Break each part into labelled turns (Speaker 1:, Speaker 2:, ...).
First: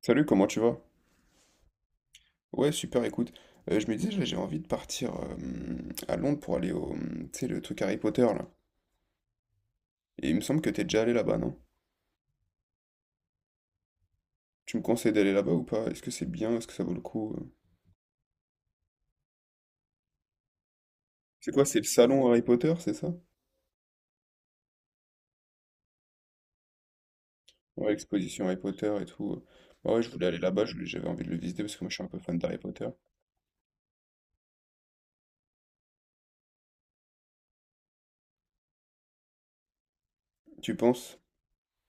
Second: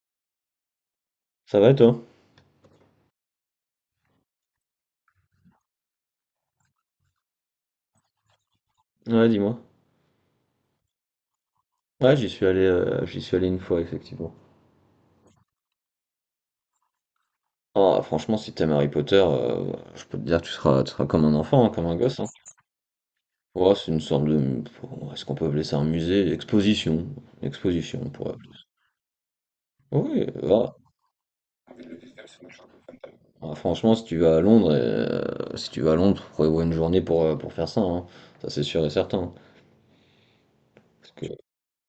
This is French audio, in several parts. Speaker 1: Salut, comment tu vas?
Speaker 2: Ça va et toi?
Speaker 1: Ouais, super, écoute. Je me disais, là, j'ai envie de partir à Londres pour aller au, tu sais, le truc Harry Potter, là.
Speaker 2: Ouais, dis-moi.
Speaker 1: Et il me semble que t'es déjà allé là-bas, non?
Speaker 2: Ouais, j'y suis allé une fois, effectivement.
Speaker 1: Tu me conseilles d'aller là-bas ou pas? Est-ce que c'est bien? Est-ce que ça vaut le coup?
Speaker 2: Ah, franchement, si t'aimes Harry Potter, je peux te dire tu seras comme un
Speaker 1: C'est quoi?
Speaker 2: enfant, hein,
Speaker 1: C'est le
Speaker 2: comme un gosse, hein.
Speaker 1: salon Harry Potter, c'est ça?
Speaker 2: Ouais, c'est une sorte de. Est-ce qu'on peut appeler ça un musée? Une exposition. Une
Speaker 1: Ouais,
Speaker 2: exposition, on pourrait
Speaker 1: l'exposition
Speaker 2: appeler
Speaker 1: Harry
Speaker 2: ça.
Speaker 1: Potter et tout. Bah ouais, je
Speaker 2: Oui,
Speaker 1: voulais aller là-bas, je
Speaker 2: va.
Speaker 1: j'avais envie de le visiter parce que moi, je suis un peu fan d'Harry Potter.
Speaker 2: Ah, franchement, si tu vas à Londres, si tu vas à Londres, tu prévois une journée pour faire ça, hein. Ça, c'est sûr et certain, hein.
Speaker 1: Tu
Speaker 2: Parce
Speaker 1: penses?
Speaker 2: que-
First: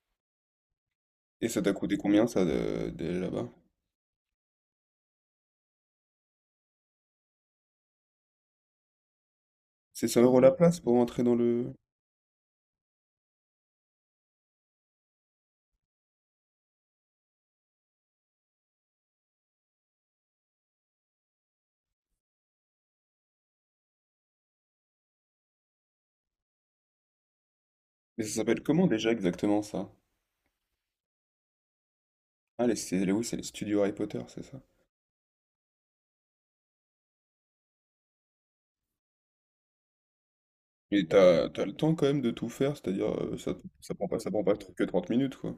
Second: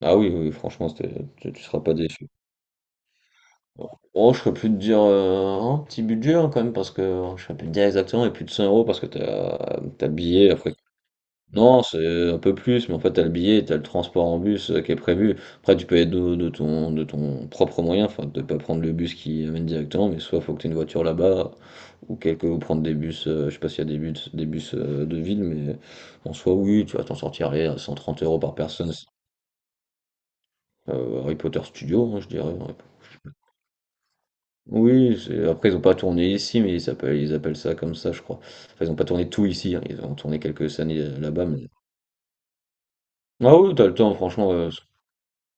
Speaker 2: Ah oui, oui, franchement, c'était-
Speaker 1: Et
Speaker 2: tu, tu
Speaker 1: ça t'a
Speaker 2: seras pas
Speaker 1: coûté combien,
Speaker 2: déçu.
Speaker 1: ça, d'aller là-bas?
Speaker 2: Oh, je serais plus de dire un petit budget, hein, quand même, parce que je serais plus de dire exactement, mais plus de 100 euros parce que t'as
Speaker 1: C'est
Speaker 2: t'as le
Speaker 1: 100 €
Speaker 2: billet.
Speaker 1: la
Speaker 2: Après,
Speaker 1: place pour entrer dans le.
Speaker 2: non, c'est un peu plus, mais en fait, t'as le billet, t'as le transport en bus qui est prévu. Après, tu peux être de ton, de ton propre moyen, enfin, de pas prendre le bus qui amène directement, mais soit faut que t'aies une voiture là-bas, ou quelque, ou prendre des bus, je sais pas s'il y a des bus de ville, mais en soi, oui, tu vas t'en sortir allez, à 130
Speaker 1: Mais ça
Speaker 2: euros par
Speaker 1: s'appelle comment
Speaker 2: personne.
Speaker 1: déjà exactement, ça?
Speaker 2: Harry Potter Studio, hein, je dirais,
Speaker 1: Ah, les,
Speaker 2: ouais.
Speaker 1: c'est, oui, c'est les studios Harry Potter, c'est ça?
Speaker 2: Oui, c'est- après ils ont pas tourné ici, mais ils appellent ça comme ça, je crois. Enfin, ils ont pas tourné tout ici, hein. Ils ont tourné quelques années
Speaker 1: Mais
Speaker 2: là-bas,
Speaker 1: t'as
Speaker 2: mais.
Speaker 1: le temps quand même de tout faire, c'est-à-dire, ça
Speaker 2: Ah oui, t'as
Speaker 1: ça
Speaker 2: le
Speaker 1: prend
Speaker 2: temps,
Speaker 1: pas
Speaker 2: franchement.
Speaker 1: trop que 30 minutes, quoi?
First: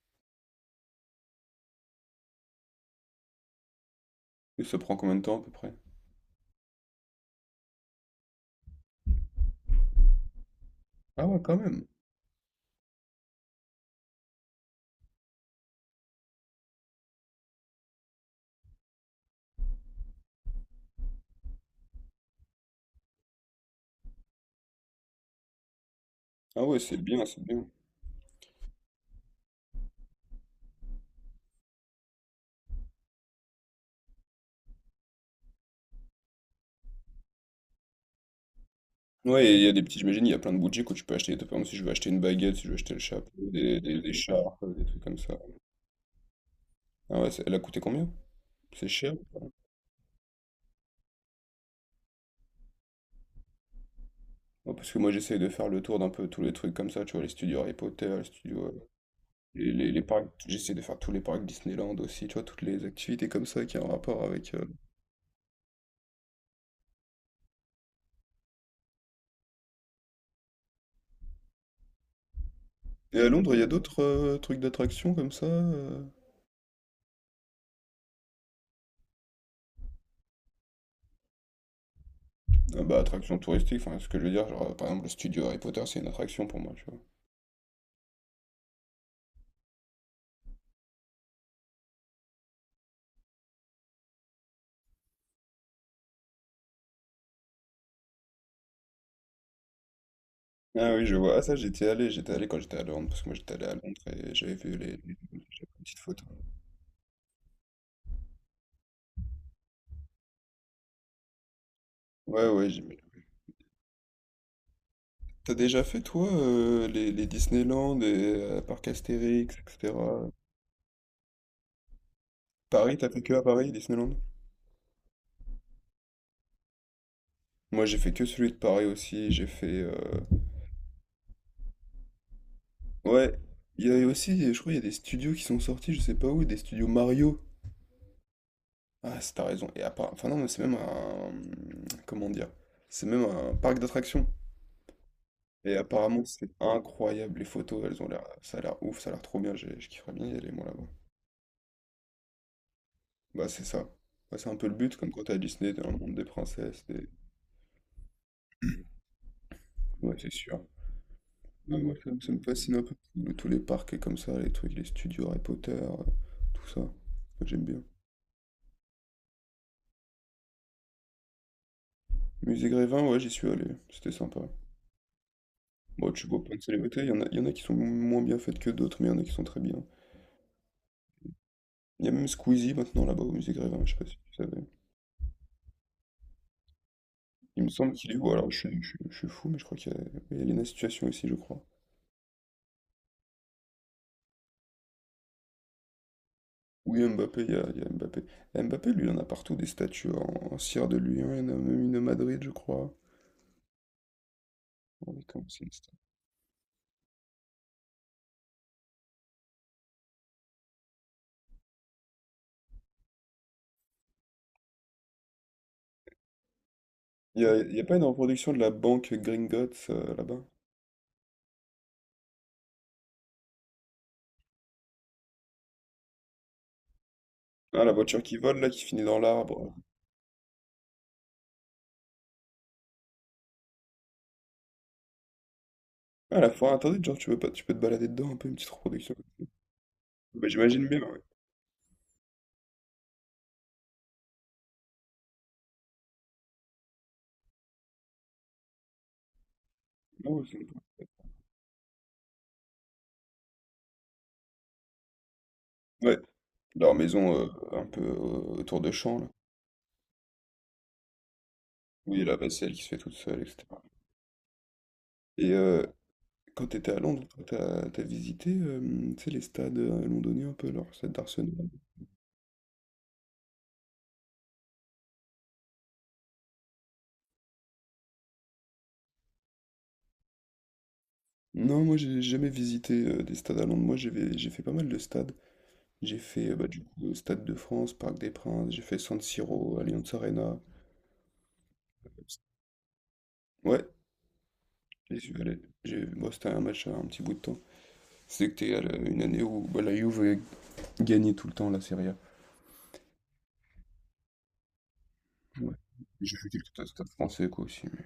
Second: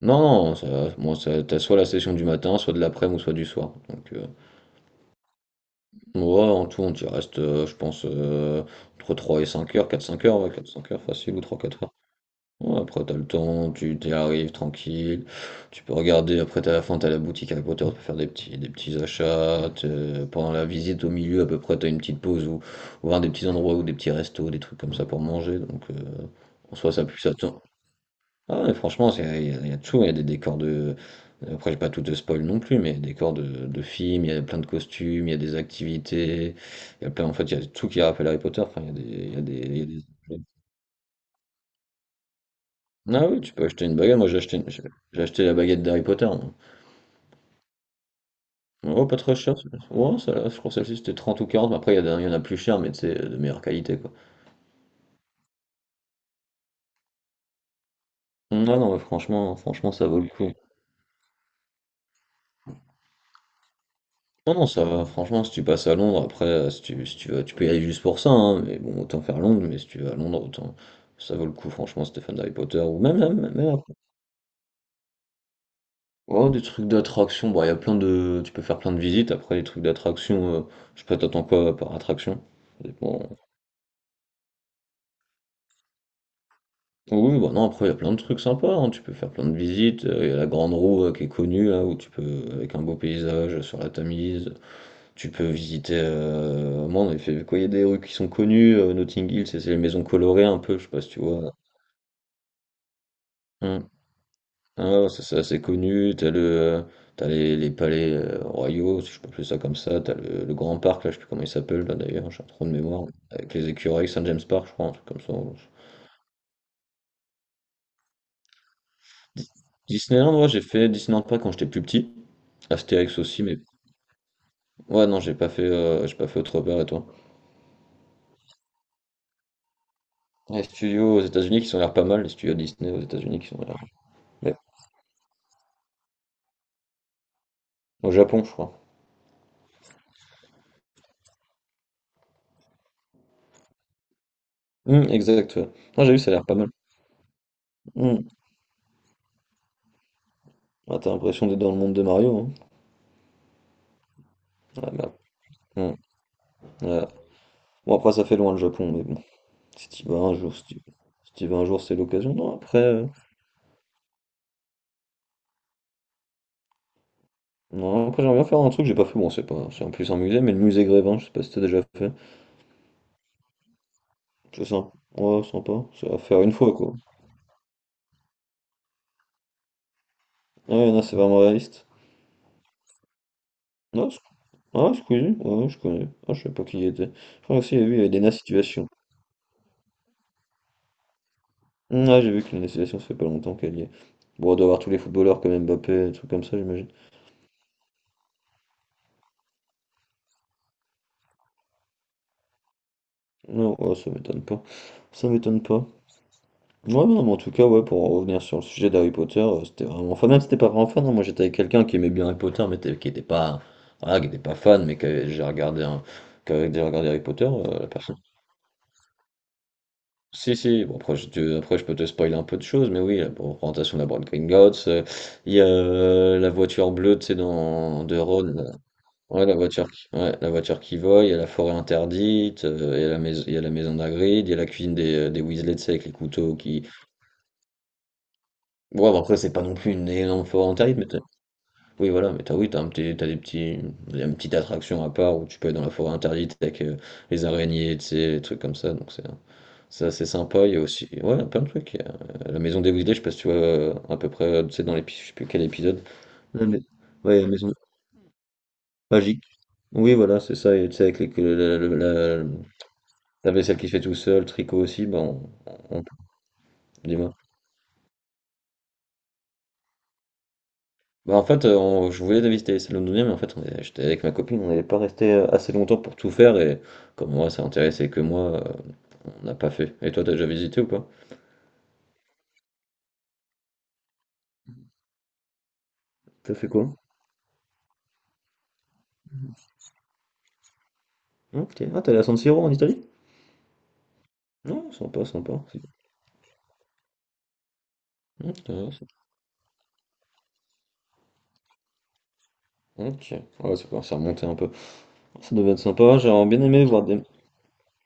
Speaker 2: Non, non, ça, moi, ça, t'as soit la session du matin, soit de l'après-midi ou soit du soir. Donc,
Speaker 1: Et ça prend combien de temps à peu près?
Speaker 2: ouais, en tout, on y reste, je pense, entre 3 et 5 heures, 4-5 heures, ouais, 4-5 heures
Speaker 1: Ah
Speaker 2: facile ou
Speaker 1: ouais, quand
Speaker 2: trois-quatre
Speaker 1: même!
Speaker 2: heures. Ouais, après, t'as le temps, tu t'y arrives tranquille. Tu peux regarder, après, t'as la fin, t'as la boutique Harry Potter, tu peux faire des petits achats. T'es- Pendant la visite au milieu, à peu près, t'as une petite pause ou voir des petits endroits ou des petits restos, des trucs comme ça pour manger. Donc,
Speaker 1: Ah
Speaker 2: en
Speaker 1: ouais,
Speaker 2: soi,
Speaker 1: c'est
Speaker 2: ça pue,
Speaker 1: bien,
Speaker 2: ça
Speaker 1: c'est
Speaker 2: tend.
Speaker 1: bien.
Speaker 2: Ah, mais franchement, c'est- il y a de tout. Il y a des décors de. Après, j'ai pas tout de spoil non plus, mais il y a des décors de films, il y a plein de costumes, il y a des activités. Il y a plein, en fait, il y a tout qui rappelle Harry Potter. Enfin, il y a des. Il y a
Speaker 1: Ouais,
Speaker 2: des,
Speaker 1: et il y a
Speaker 2: il
Speaker 1: des petits, j'imagine, il y
Speaker 2: y a
Speaker 1: a
Speaker 2: des...
Speaker 1: plein de boutiques où tu peux acheter, par exemple, si je veux acheter une baguette, si je veux acheter le
Speaker 2: Ah
Speaker 1: chapeau,
Speaker 2: oui, tu peux
Speaker 1: des
Speaker 2: acheter une
Speaker 1: des des
Speaker 2: baguette. Moi, j'ai acheté,
Speaker 1: écharpes,
Speaker 2: une-
Speaker 1: des
Speaker 2: j'ai
Speaker 1: trucs comme
Speaker 2: j'ai
Speaker 1: ça.
Speaker 2: acheté la baguette d'Harry Potter, moi.
Speaker 1: Ah ouais, c'est, elle a coûté combien? C'est
Speaker 2: Oh,
Speaker 1: cher?
Speaker 2: pas trop cher, celle-là. Ouais, celle-là, je crois que celle-ci c'était 30 ou 40. Mais après, il y en a plus cher, mais c'est de meilleure qualité, quoi.
Speaker 1: Ouais, parce que moi j'essaye de faire le tour d'un peu tous les trucs comme ça, tu vois? Les studios Harry Potter, les studios,
Speaker 2: Non, non, mais franchement,
Speaker 1: les
Speaker 2: franchement, ça vaut
Speaker 1: parcs
Speaker 2: le coup.
Speaker 1: j'essaie de faire tous les parcs Disneyland aussi, tu vois? Toutes les activités comme ça qui ont un rapport avec,
Speaker 2: Non, non, ça va. Franchement, si tu passes à Londres, après, si tu vas, tu peux y aller juste pour ça, hein, mais bon, autant faire Londres. Mais si tu vas à Londres, autant. Ça vaut le coup, franchement, si t'es d'Harry Potter. Ou même,
Speaker 1: Et à
Speaker 2: même,
Speaker 1: Londres, il y a
Speaker 2: même après.
Speaker 1: d'autres, trucs d'attractions comme ça,
Speaker 2: Oh, des trucs d'attraction. Bon, il y a plein de. Tu peux faire plein de visites. Après, les trucs d'attraction, je sais pas, t'attends quoi par attraction.
Speaker 1: Ah
Speaker 2: Ça
Speaker 1: bah,
Speaker 2: dépend.
Speaker 1: attraction touristique, enfin, ce que je veux dire, genre, par exemple, le studio Harry Potter, c'est une attraction pour moi, tu vois.
Speaker 2: Oui, bah non, après, il y a plein de trucs sympas, hein. Tu peux faire plein de visites. Il y a la Grande Roue qui est connue, là, où tu peux, avec un beau paysage sur la Tamise, tu peux visiter. Moi, on avait fait quoi? Il y a des rues qui sont connues. Notting Hill, c'est les maisons colorées un peu, je sais
Speaker 1: Ah
Speaker 2: pas
Speaker 1: oui,
Speaker 2: si
Speaker 1: je
Speaker 2: tu
Speaker 1: vois. Ah,
Speaker 2: vois.
Speaker 1: ça, j'étais allé quand j'étais à Londres, parce que moi, j'étais allé à
Speaker 2: Hmm.
Speaker 1: Londres et j'avais vu les,
Speaker 2: Ah, ouais,
Speaker 1: les-
Speaker 2: ça, c'est
Speaker 1: les
Speaker 2: assez
Speaker 1: petites
Speaker 2: connu.
Speaker 1: photos.
Speaker 2: T'as les palais royaux, si je peux appeler ça comme ça. T'as le grand parc, là, je sais plus comment il s'appelle, là, d'ailleurs, j'ai
Speaker 1: Ouais,
Speaker 2: trop
Speaker 1: ouais,
Speaker 2: de
Speaker 1: j'ai mis.
Speaker 2: mémoire. Avec les écureuils, Saint James Park, je crois, un truc comme
Speaker 1: T'as
Speaker 2: ça.
Speaker 1: déjà fait, toi, les Disneyland et parcs
Speaker 2: Dis-
Speaker 1: Astérix, etc.
Speaker 2: Disneyland, ouais, j'ai fait Disneyland Paris quand j'étais plus petit.
Speaker 1: Paris, t'as
Speaker 2: Astérix
Speaker 1: fait que à
Speaker 2: aussi, mais
Speaker 1: Paris, Disneyland?
Speaker 2: ouais, non, j'ai pas fait autre part, et toi?
Speaker 1: Moi, j'ai fait que celui de Paris aussi, j'ai fait...
Speaker 2: Les studios aux États-Unis qui sont l'air pas mal, les studios Disney aux
Speaker 1: Ouais,
Speaker 2: États-Unis qui sont l'air.
Speaker 1: il y a aussi,
Speaker 2: Ouais.
Speaker 1: je crois, il y a des studios qui sont sortis, je sais pas où, des studios Mario.
Speaker 2: Au Japon, je crois.
Speaker 1: Ah, t'as raison. Et enfin, non, mais c'est même un. Comment dire? C'est même un parc d'attractions.
Speaker 2: Exact, ouais.
Speaker 1: Et
Speaker 2: Non, j'ai vu,
Speaker 1: apparemment,
Speaker 2: ça a l'air
Speaker 1: c'est
Speaker 2: pas mal.
Speaker 1: incroyable. Les photos, elles ont l'air.
Speaker 2: Hum.
Speaker 1: Ça a l'air ouf, ça a l'air trop bien. Je kifferais bien y aller, moi, là-bas.
Speaker 2: Ah, t'as l'impression d'être dans le monde de Mario, hein.
Speaker 1: Bah, c'est ça. Bah, c'est un peu le
Speaker 2: Ah,
Speaker 1: but, comme
Speaker 2: merde.
Speaker 1: quand t'es à Disney, t'es dans le
Speaker 2: Hum,
Speaker 1: monde des princesses.
Speaker 2: ouais.
Speaker 1: des-
Speaker 2: Bon, après, ça fait loin le Japon, mais bon. Si t'y
Speaker 1: Ouais,
Speaker 2: vas
Speaker 1: c'est
Speaker 2: un jour,
Speaker 1: sûr.
Speaker 2: si t'y vas un
Speaker 1: Ouais,
Speaker 2: jour,
Speaker 1: moi,
Speaker 2: c'est
Speaker 1: ça
Speaker 2: l'occasion.
Speaker 1: me
Speaker 2: Non,
Speaker 1: fascine
Speaker 2: après,
Speaker 1: un peu. Tous les parcs et comme ça, les trucs, les studios Harry Potter, tout ça. Moi, j'aime bien.
Speaker 2: non, après, j'aimerais bien faire un truc que j'ai pas fait. Bon, c'est pas, c'est en plus un musée, mais le musée Grévin, je sais pas si t'as déjà fait.
Speaker 1: Musée Grévin, ouais, j'y suis allé. C'était sympa.
Speaker 2: C'est sympa. Ouais, sympa. C'est
Speaker 1: Bon,
Speaker 2: à
Speaker 1: tu vois
Speaker 2: faire une
Speaker 1: plein de
Speaker 2: fois, quoi.
Speaker 1: célébrités. Il y en a qui sont moins bien faites que d'autres, mais il y en a qui sont très bien.
Speaker 2: Ouais, non, c'est vraiment réaliste.
Speaker 1: Il y a même Squeezie maintenant là-bas au musée Grévin, je sais pas
Speaker 2: Non,
Speaker 1: si tu savais.
Speaker 2: Ah, Squeezie, ouais, je connais. Ah, je savais pas qui il était. Je crois
Speaker 1: Il me
Speaker 2: aussi, j'ai
Speaker 1: semble
Speaker 2: vu, il y
Speaker 1: qu'il est
Speaker 2: avait
Speaker 1: où,
Speaker 2: Elena
Speaker 1: alors je, suis je
Speaker 2: Situation.
Speaker 1: suis- je suis fou, mais je crois qu'il y a Elena Situation aussi, je crois.
Speaker 2: Ah, j'ai vu que Elena Situation, ça fait pas longtemps qu'elle y est. Bon, on doit avoir tous les footballeurs comme Mbappé, des trucs comme ça, j'imagine.
Speaker 1: Oui, Mbappé, il y a Mbappé. Et Mbappé, lui, il en a partout des statues en cire de lui, hein, il y en a même une à Madrid, je crois.
Speaker 2: Non, ouais, ça m'étonne pas.
Speaker 1: Oh, mais
Speaker 2: Ça
Speaker 1: comment,
Speaker 2: m'étonne
Speaker 1: c'est une
Speaker 2: pas.
Speaker 1: statue.
Speaker 2: Ouais, non, mais en tout cas, ouais, pour en revenir sur le sujet d'Harry Potter, c'était vraiment. Enfin, même si t'étais pas vraiment fan, hein, moi j'étais avec quelqu'un qui aimait bien Harry Potter, mais t'es- qui était pas. Voilà, qui était pas fan, mais qui avait déjà regardé, un- qui avait déjà regardé Harry
Speaker 1: Il
Speaker 2: Potter,
Speaker 1: y a, il y a
Speaker 2: la
Speaker 1: pas une
Speaker 2: personne.
Speaker 1: reproduction de la banque Gringotts là-bas?
Speaker 2: Si, si, bon, après, après, je peux te spoiler un peu de choses, mais oui, la représentation de la Bride Gringotts, il y a la voiture bleue, tu sais,
Speaker 1: Ah, la
Speaker 2: dans de
Speaker 1: voiture qui
Speaker 2: Ron,
Speaker 1: vole là,
Speaker 2: là.
Speaker 1: qui finit dans
Speaker 2: Ouais, la
Speaker 1: l'arbre.
Speaker 2: voiture, qui- ouais, la voiture qui vole, il y a la forêt interdite, il y a la maison, il y a la maison d'Hagrid, il y a la cuisine des Weasley, tu sais, avec les
Speaker 1: Ah, la
Speaker 2: couteaux
Speaker 1: forêt
Speaker 2: qui...
Speaker 1: interdite, genre, tu peux pas, tu peux te balader dedans un peu, une petite
Speaker 2: Bon,
Speaker 1: reproduction.
Speaker 2: bah, après, c'est pas non plus une énorme
Speaker 1: Bah,
Speaker 2: forêt
Speaker 1: j'imagine
Speaker 2: interdite,
Speaker 1: bien,
Speaker 2: mais t'as-
Speaker 1: ouais.
Speaker 2: oui, voilà, mais t'as, oui, t'as un petit, t'as des petits, une petite attraction à part où tu peux aller dans la forêt interdite avec les araignées, tu sais, les trucs comme ça, donc c'est... C'est assez
Speaker 1: Ah ouais, c'est
Speaker 2: sympa, il y
Speaker 1: sympa.
Speaker 2: a aussi ouais, plein de trucs. Il y a, la maison des Weasley, je sais pas si tu vois à peu près, tu sais, dans l'épisode, je sais plus quel épisode.
Speaker 1: Ouais,
Speaker 2: La mais-
Speaker 1: leur maison
Speaker 2: Ouais, la maison
Speaker 1: un peu autour de champs, là.
Speaker 2: magique. Oui, voilà, c'est ça. Et tu sais, avec les- que la,
Speaker 1: Oui, la
Speaker 2: la- la-
Speaker 1: vaisselle qui se fait toute seule,
Speaker 2: la vaisselle
Speaker 1: etc.
Speaker 2: qui se fait tout seul, le tricot aussi, bah, on,
Speaker 1: Et
Speaker 2: on-
Speaker 1: quand tu étais à Londres,
Speaker 2: dis-moi.
Speaker 1: toi, t'as visité tu sais, les stades londoniens un peu, alors stade
Speaker 2: Bah, en
Speaker 1: d'Arsenal.
Speaker 2: fait, je voulais visiter celle londonienne, mais en fait, j'étais avec ma copine, on n'allait pas rester assez longtemps pour tout faire, et comme moi, ça intéressait que moi, on n'a pas fait. Et toi, t'as déjà visité ou pas?
Speaker 1: Non, moi j'ai jamais visité des stades à Londres. Moi j'ai fait pas mal de stades. J'ai fait
Speaker 2: T'as
Speaker 1: bah,
Speaker 2: fait
Speaker 1: du coup,
Speaker 2: quoi?
Speaker 1: le Stade de France, Parc des Princes, j'ai fait San Siro, Allianz Arena.
Speaker 2: Ok. Ah, t'es allé à San Siro en Italie?
Speaker 1: Ouais,
Speaker 2: Non,
Speaker 1: j'y
Speaker 2: sympa,
Speaker 1: suis
Speaker 2: sympa.
Speaker 1: allé. Bon, c'était un match un petit bout de temps.
Speaker 2: Ok,
Speaker 1: C'était une année où bah, la Juve gagnait tout le temps la Serie A.
Speaker 2: ok, ouais, ça commence à remonter un peu. Ça devait
Speaker 1: Ouais.
Speaker 2: être sympa,
Speaker 1: J'ai
Speaker 2: j'aurais
Speaker 1: fait
Speaker 2: bien aimé
Speaker 1: quelques
Speaker 2: voir
Speaker 1: stades
Speaker 2: des.
Speaker 1: français, quoi, aussi, mais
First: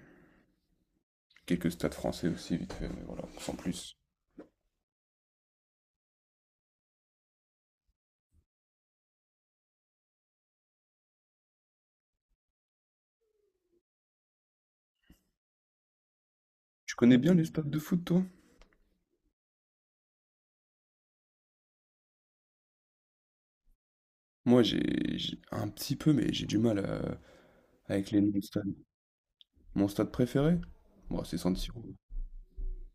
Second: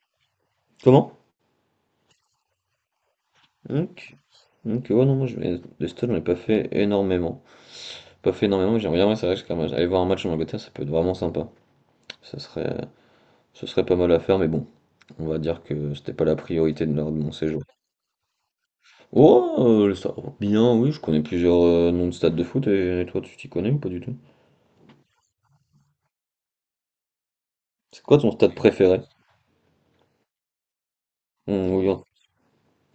Speaker 2: Comment?
Speaker 1: quelques stades français aussi, vite fait, mais voilà, sans plus.
Speaker 2: Donc, donc ouais, non, moi, des stats, j'en ai pas fait énormément. Pas fait énormément, mais j'aimerais bien, ouais, c'est vrai que c'est quand même- aller voir un match en Angleterre, ça peut être vraiment sympa. Ça serait... Ce serait pas mal à faire, mais bon, on va dire que c'était pas la priorité de,
Speaker 1: Tu
Speaker 2: leur- de
Speaker 1: connais
Speaker 2: mon
Speaker 1: bien les
Speaker 2: séjour.
Speaker 1: stades de foot, toi?
Speaker 2: Oh, bien, oui, je connais plusieurs noms de stades de foot, et toi, tu t'y connais ou pas du tout?
Speaker 1: Moi, un petit peu, mais j'ai du mal
Speaker 2: C'est
Speaker 1: avec
Speaker 2: quoi
Speaker 1: les noms
Speaker 2: ton
Speaker 1: de
Speaker 2: stade
Speaker 1: stades.
Speaker 2: préféré?
Speaker 1: Mon stade préféré? Bon, c'est San Siro.
Speaker 2: Oui, hein.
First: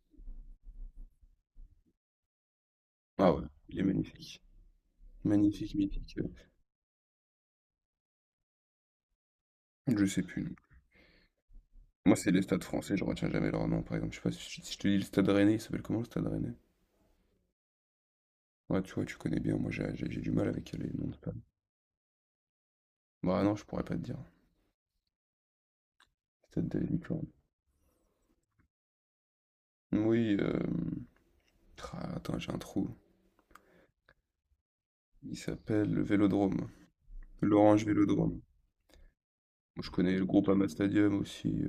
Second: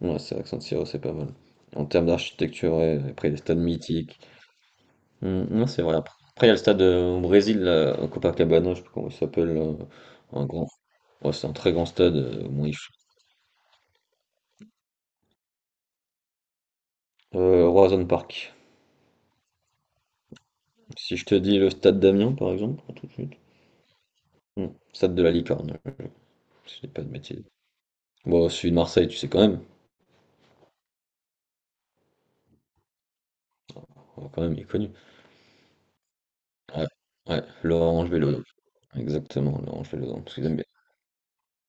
Speaker 2: Ouais, c'est vrai que San Siro, c'est pas mal. En termes d'architecture, ouais, après
Speaker 1: Ah
Speaker 2: les
Speaker 1: ouais,
Speaker 2: stades
Speaker 1: il est
Speaker 2: mythiques.
Speaker 1: magnifique.
Speaker 2: Mm, non,
Speaker 1: Magnifique,
Speaker 2: c'est vrai. Après,
Speaker 1: mythique.
Speaker 2: après, il y a le stade au Brésil, là, à Copacabana, je sais pas comment il s'appelle.
Speaker 1: Je sais
Speaker 2: Un
Speaker 1: plus.
Speaker 2: grand... ouais, c'est un très grand
Speaker 1: Moi,
Speaker 2: stade.
Speaker 1: c'est les stades français, je retiens jamais leur nom, par exemple. Je sais pas si je te dis le stade Rennais, il s'appelle comment le stade Rennais?
Speaker 2: Horizon Park.
Speaker 1: Ouais, tu vois, tu connais bien. Moi, j'ai du mal avec les noms de
Speaker 2: Si je te
Speaker 1: stades.
Speaker 2: dis le stade d'Amiens, par exemple, tout de suite.
Speaker 1: Bah non, je pourrais pas te dire.
Speaker 2: Mm, Stade de la Licorne,
Speaker 1: Stade
Speaker 2: si je
Speaker 1: de
Speaker 2: dis pas de
Speaker 1: licorne.
Speaker 2: bêtises. Bon, celui de Marseille, tu sais quand même.
Speaker 1: Oui. Attends, j'ai un trou.
Speaker 2: Oh, quand même, il est connu.
Speaker 1: Il s'appelle le Vélodrome.
Speaker 2: Ouais, ouais,
Speaker 1: L'Orange
Speaker 2: l'Orange
Speaker 1: Vélodrome.
Speaker 2: Vélodrome. Exactement,
Speaker 1: Moi,
Speaker 2: l'Orange
Speaker 1: je connais
Speaker 2: Vélodrome.
Speaker 1: le
Speaker 2: Parce qu'ils
Speaker 1: groupe
Speaker 2: aiment bien.
Speaker 1: Ama Stadium aussi.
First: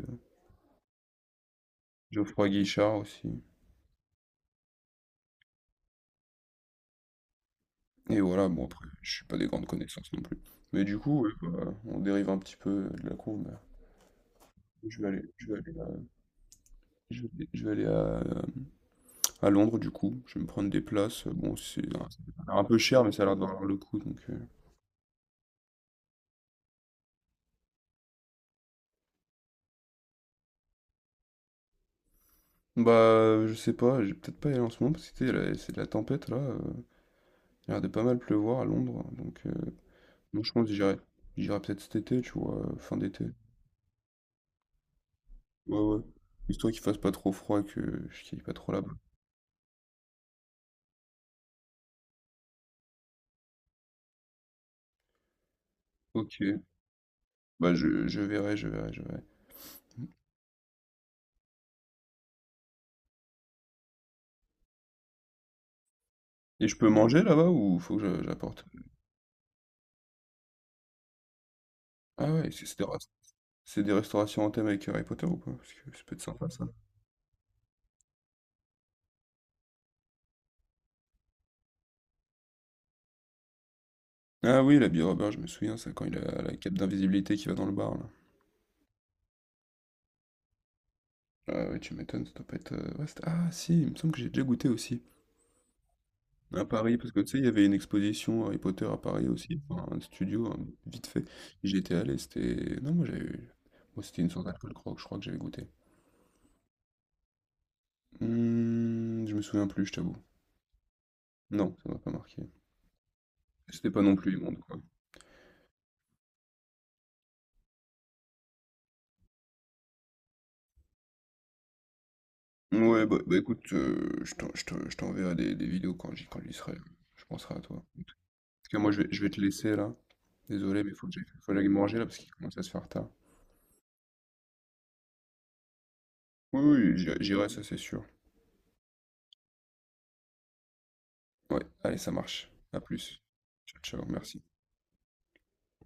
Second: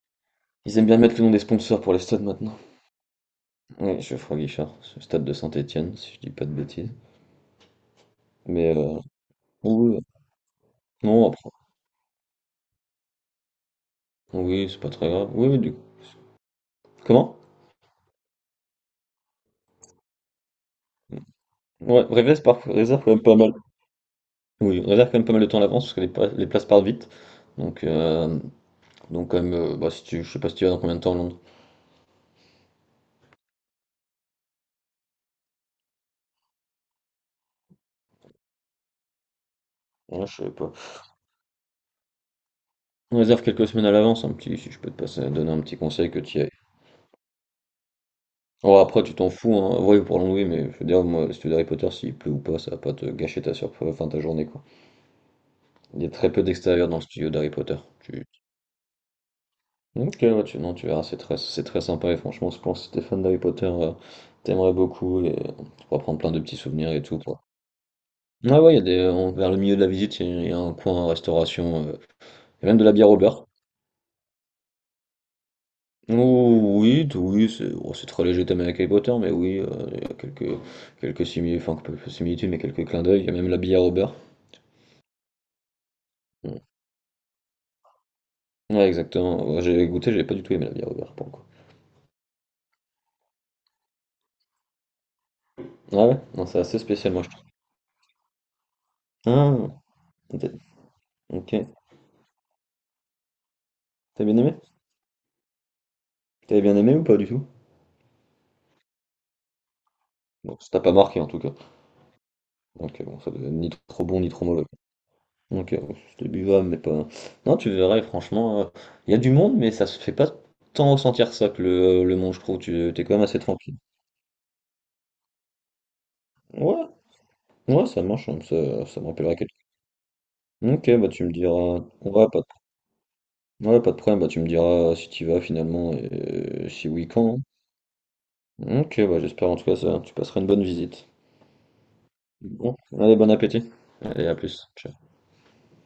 Speaker 2: Ils aiment bien mettre le nom des sponsors pour les stades
Speaker 1: Geoffroy
Speaker 2: maintenant.
Speaker 1: Guichard aussi.
Speaker 2: Oui, Geoffroy Guichard, ce stade de Saint-Étienne, si je dis pas de bêtises.
Speaker 1: Et voilà, bon
Speaker 2: Mais
Speaker 1: après, je suis pas des grandes
Speaker 2: oui, oui.
Speaker 1: connaissances non plus. Mais du coup, ouais,
Speaker 2: Non,
Speaker 1: bah, on dérive un petit peu de la courbe.
Speaker 2: oui, c'est pas
Speaker 1: Mais
Speaker 2: très grave. Oui, oui, du... Comment?
Speaker 1: je vais aller à Londres, du coup. Je vais me prendre des places. Bon,
Speaker 2: Ouais,
Speaker 1: ça
Speaker 2: réserve,
Speaker 1: a l'air
Speaker 2: par...
Speaker 1: un peu
Speaker 2: réserve
Speaker 1: cher,
Speaker 2: quand
Speaker 1: mais ça
Speaker 2: même
Speaker 1: a
Speaker 2: pas
Speaker 1: l'air de
Speaker 2: mal.
Speaker 1: valoir le coup. Donc.
Speaker 2: Oui, réserve quand même pas mal de temps à l'avance parce que les, pla- les places partent vite. Donc, euh, donc quand même, bah, si tu... je sais pas si tu vas dans combien de temps à Londres.
Speaker 1: Bah, je sais pas, je vais peut-être pas y aller en ce moment, parce que tu sais, c'est de la tempête là. Il a l'air de pas mal pleuvoir à Londres. Donc,
Speaker 2: Ouais, je
Speaker 1: moi,
Speaker 2: sais
Speaker 1: je pense
Speaker 2: pas.
Speaker 1: que j'irai, peut-être cet été, tu vois, fin
Speaker 2: On
Speaker 1: d'été.
Speaker 2: réserve quelques semaines à l'avance, un petit, si je peux te passer, donner un petit
Speaker 1: Ouais, ouais.
Speaker 2: conseil que tu y ailles.
Speaker 1: Histoire qu'il fasse pas trop froid et que je kiffe pas trop
Speaker 2: Oh,
Speaker 1: là-bas.
Speaker 2: après, tu t'en fous, hein. Oui, pour Londres, oui, mais je veux dire, moi, le studio d'Harry Potter, s'il pleut ou pas, ça va pas te gâcher ta surprise, enfin ta journée, quoi. Il y a très peu
Speaker 1: Ok.
Speaker 2: d'extérieur dans le studio d'Harry
Speaker 1: Bah,
Speaker 2: Potter.
Speaker 1: je je
Speaker 2: Tu...
Speaker 1: verrai, je verrai, je verrai.
Speaker 2: Ok, ouais, tu, non, tu verras, c'est très sympa et franchement, je pense que si t'es fan d'Harry Potter, t'aimerais beaucoup et tu pourras prendre plein de petits
Speaker 1: Et je peux
Speaker 2: souvenirs et tout,
Speaker 1: manger
Speaker 2: quoi.
Speaker 1: là-bas ou faut que je
Speaker 2: Ah
Speaker 1: j'apporte?
Speaker 2: ouais, il y a des, en- vers le milieu de la visite, il y a un coin restauration,
Speaker 1: Ah ouais, c'est
Speaker 2: et
Speaker 1: c'est
Speaker 2: même
Speaker 1: des
Speaker 2: de la
Speaker 1: res-
Speaker 2: bière au beurre.
Speaker 1: c'est des restaurations en thème avec Harry Potter ou pas? Parce que ça peut être sympa, ça.
Speaker 2: Oh, oui, oui, c'est oh, c'est très léger, t'aimes avec Harry Potter, mais oui, il y a quelques, quelques simili- enfin, quelques similitudes, mais quelques clins d'œil, il y a même la bière au beurre.
Speaker 1: Ah oui, l'habit Robert, je me souviens, ça quand il a la
Speaker 2: Mm.
Speaker 1: cape d'invisibilité qui va dans le bar là.
Speaker 2: Ouais, exactement. Ouais, j'ai goûté, j'ai pas du tout aimé la bière au beurre, pour le coup.
Speaker 1: Ah ouais, tu m'étonnes, ça doit pas être. Ouais, ah si, il me semble que j'ai déjà goûté aussi.
Speaker 2: Ah ouais, non, c'est
Speaker 1: À
Speaker 2: assez
Speaker 1: Paris, parce
Speaker 2: spécial,
Speaker 1: que
Speaker 2: moi,
Speaker 1: tu
Speaker 2: je
Speaker 1: sais,
Speaker 2: trouve.
Speaker 1: il y avait une exposition Harry Potter à Paris
Speaker 2: Ah,
Speaker 1: aussi, enfin, un studio, hein,
Speaker 2: t'as-
Speaker 1: vite fait.
Speaker 2: ok,
Speaker 1: J'étais allé, c'était. Non, moi j'avais eu. Moi, c'était
Speaker 2: t'as
Speaker 1: une
Speaker 2: bien
Speaker 1: sorte
Speaker 2: aimé?
Speaker 1: d'alcool croque, je crois, que j'avais goûté.
Speaker 2: T'avais bien aimé ou pas du tout?
Speaker 1: Je me souviens plus, je t'avoue.
Speaker 2: Bon, ça t'a pas marqué en tout cas.
Speaker 1: Non, ça m'a pas marqué.
Speaker 2: Donc bon, ça devait être ni
Speaker 1: C'était pas
Speaker 2: trop
Speaker 1: non
Speaker 2: bon ni
Speaker 1: plus
Speaker 2: trop
Speaker 1: immonde,
Speaker 2: mauvais.
Speaker 1: quoi.
Speaker 2: Donc c'était buvable, mais pas. Non, tu verrais, franchement, il y a du monde, mais ça se fait pas tant ressentir ça que le monde, je trouve. Tu t'es
Speaker 1: Ouais,
Speaker 2: quand
Speaker 1: bah,
Speaker 2: même
Speaker 1: bah
Speaker 2: assez
Speaker 1: écoute,
Speaker 2: tranquille.
Speaker 1: je t'enverrai des vidéos quand j'y serai.
Speaker 2: Ouais,
Speaker 1: Je penserai à toi.
Speaker 2: ouais, ça
Speaker 1: En tout
Speaker 2: marche, hein,
Speaker 1: cas,
Speaker 2: ça,
Speaker 1: moi,
Speaker 2: ça
Speaker 1: je vais,
Speaker 2: me
Speaker 1: je vais
Speaker 2: rappellera
Speaker 1: te
Speaker 2: quelque
Speaker 1: laisser là.
Speaker 2: chose.
Speaker 1: Désolé, mais
Speaker 2: Ok,
Speaker 1: faut
Speaker 2: bah
Speaker 1: que j'aille
Speaker 2: tu me
Speaker 1: faut que j'aille
Speaker 2: diras.
Speaker 1: manger là parce qu'il commence à se faire tard.
Speaker 2: Ouais, pas de problème, bah tu me diras si tu vas finalement
Speaker 1: Oui,
Speaker 2: et si
Speaker 1: oui,
Speaker 2: oui,
Speaker 1: j'irai,
Speaker 2: quand.
Speaker 1: j'irai, ça c'est sûr.
Speaker 2: Hein. Ok, bah j'espère en tout cas ça. Tu passeras une bonne visite.
Speaker 1: Ouais, allez, ça marche.
Speaker 2: Bon,
Speaker 1: À
Speaker 2: allez,
Speaker 1: plus.
Speaker 2: bon appétit.
Speaker 1: Ciao, ciao,
Speaker 2: Allez, à
Speaker 1: merci.
Speaker 2: plus. Ciao.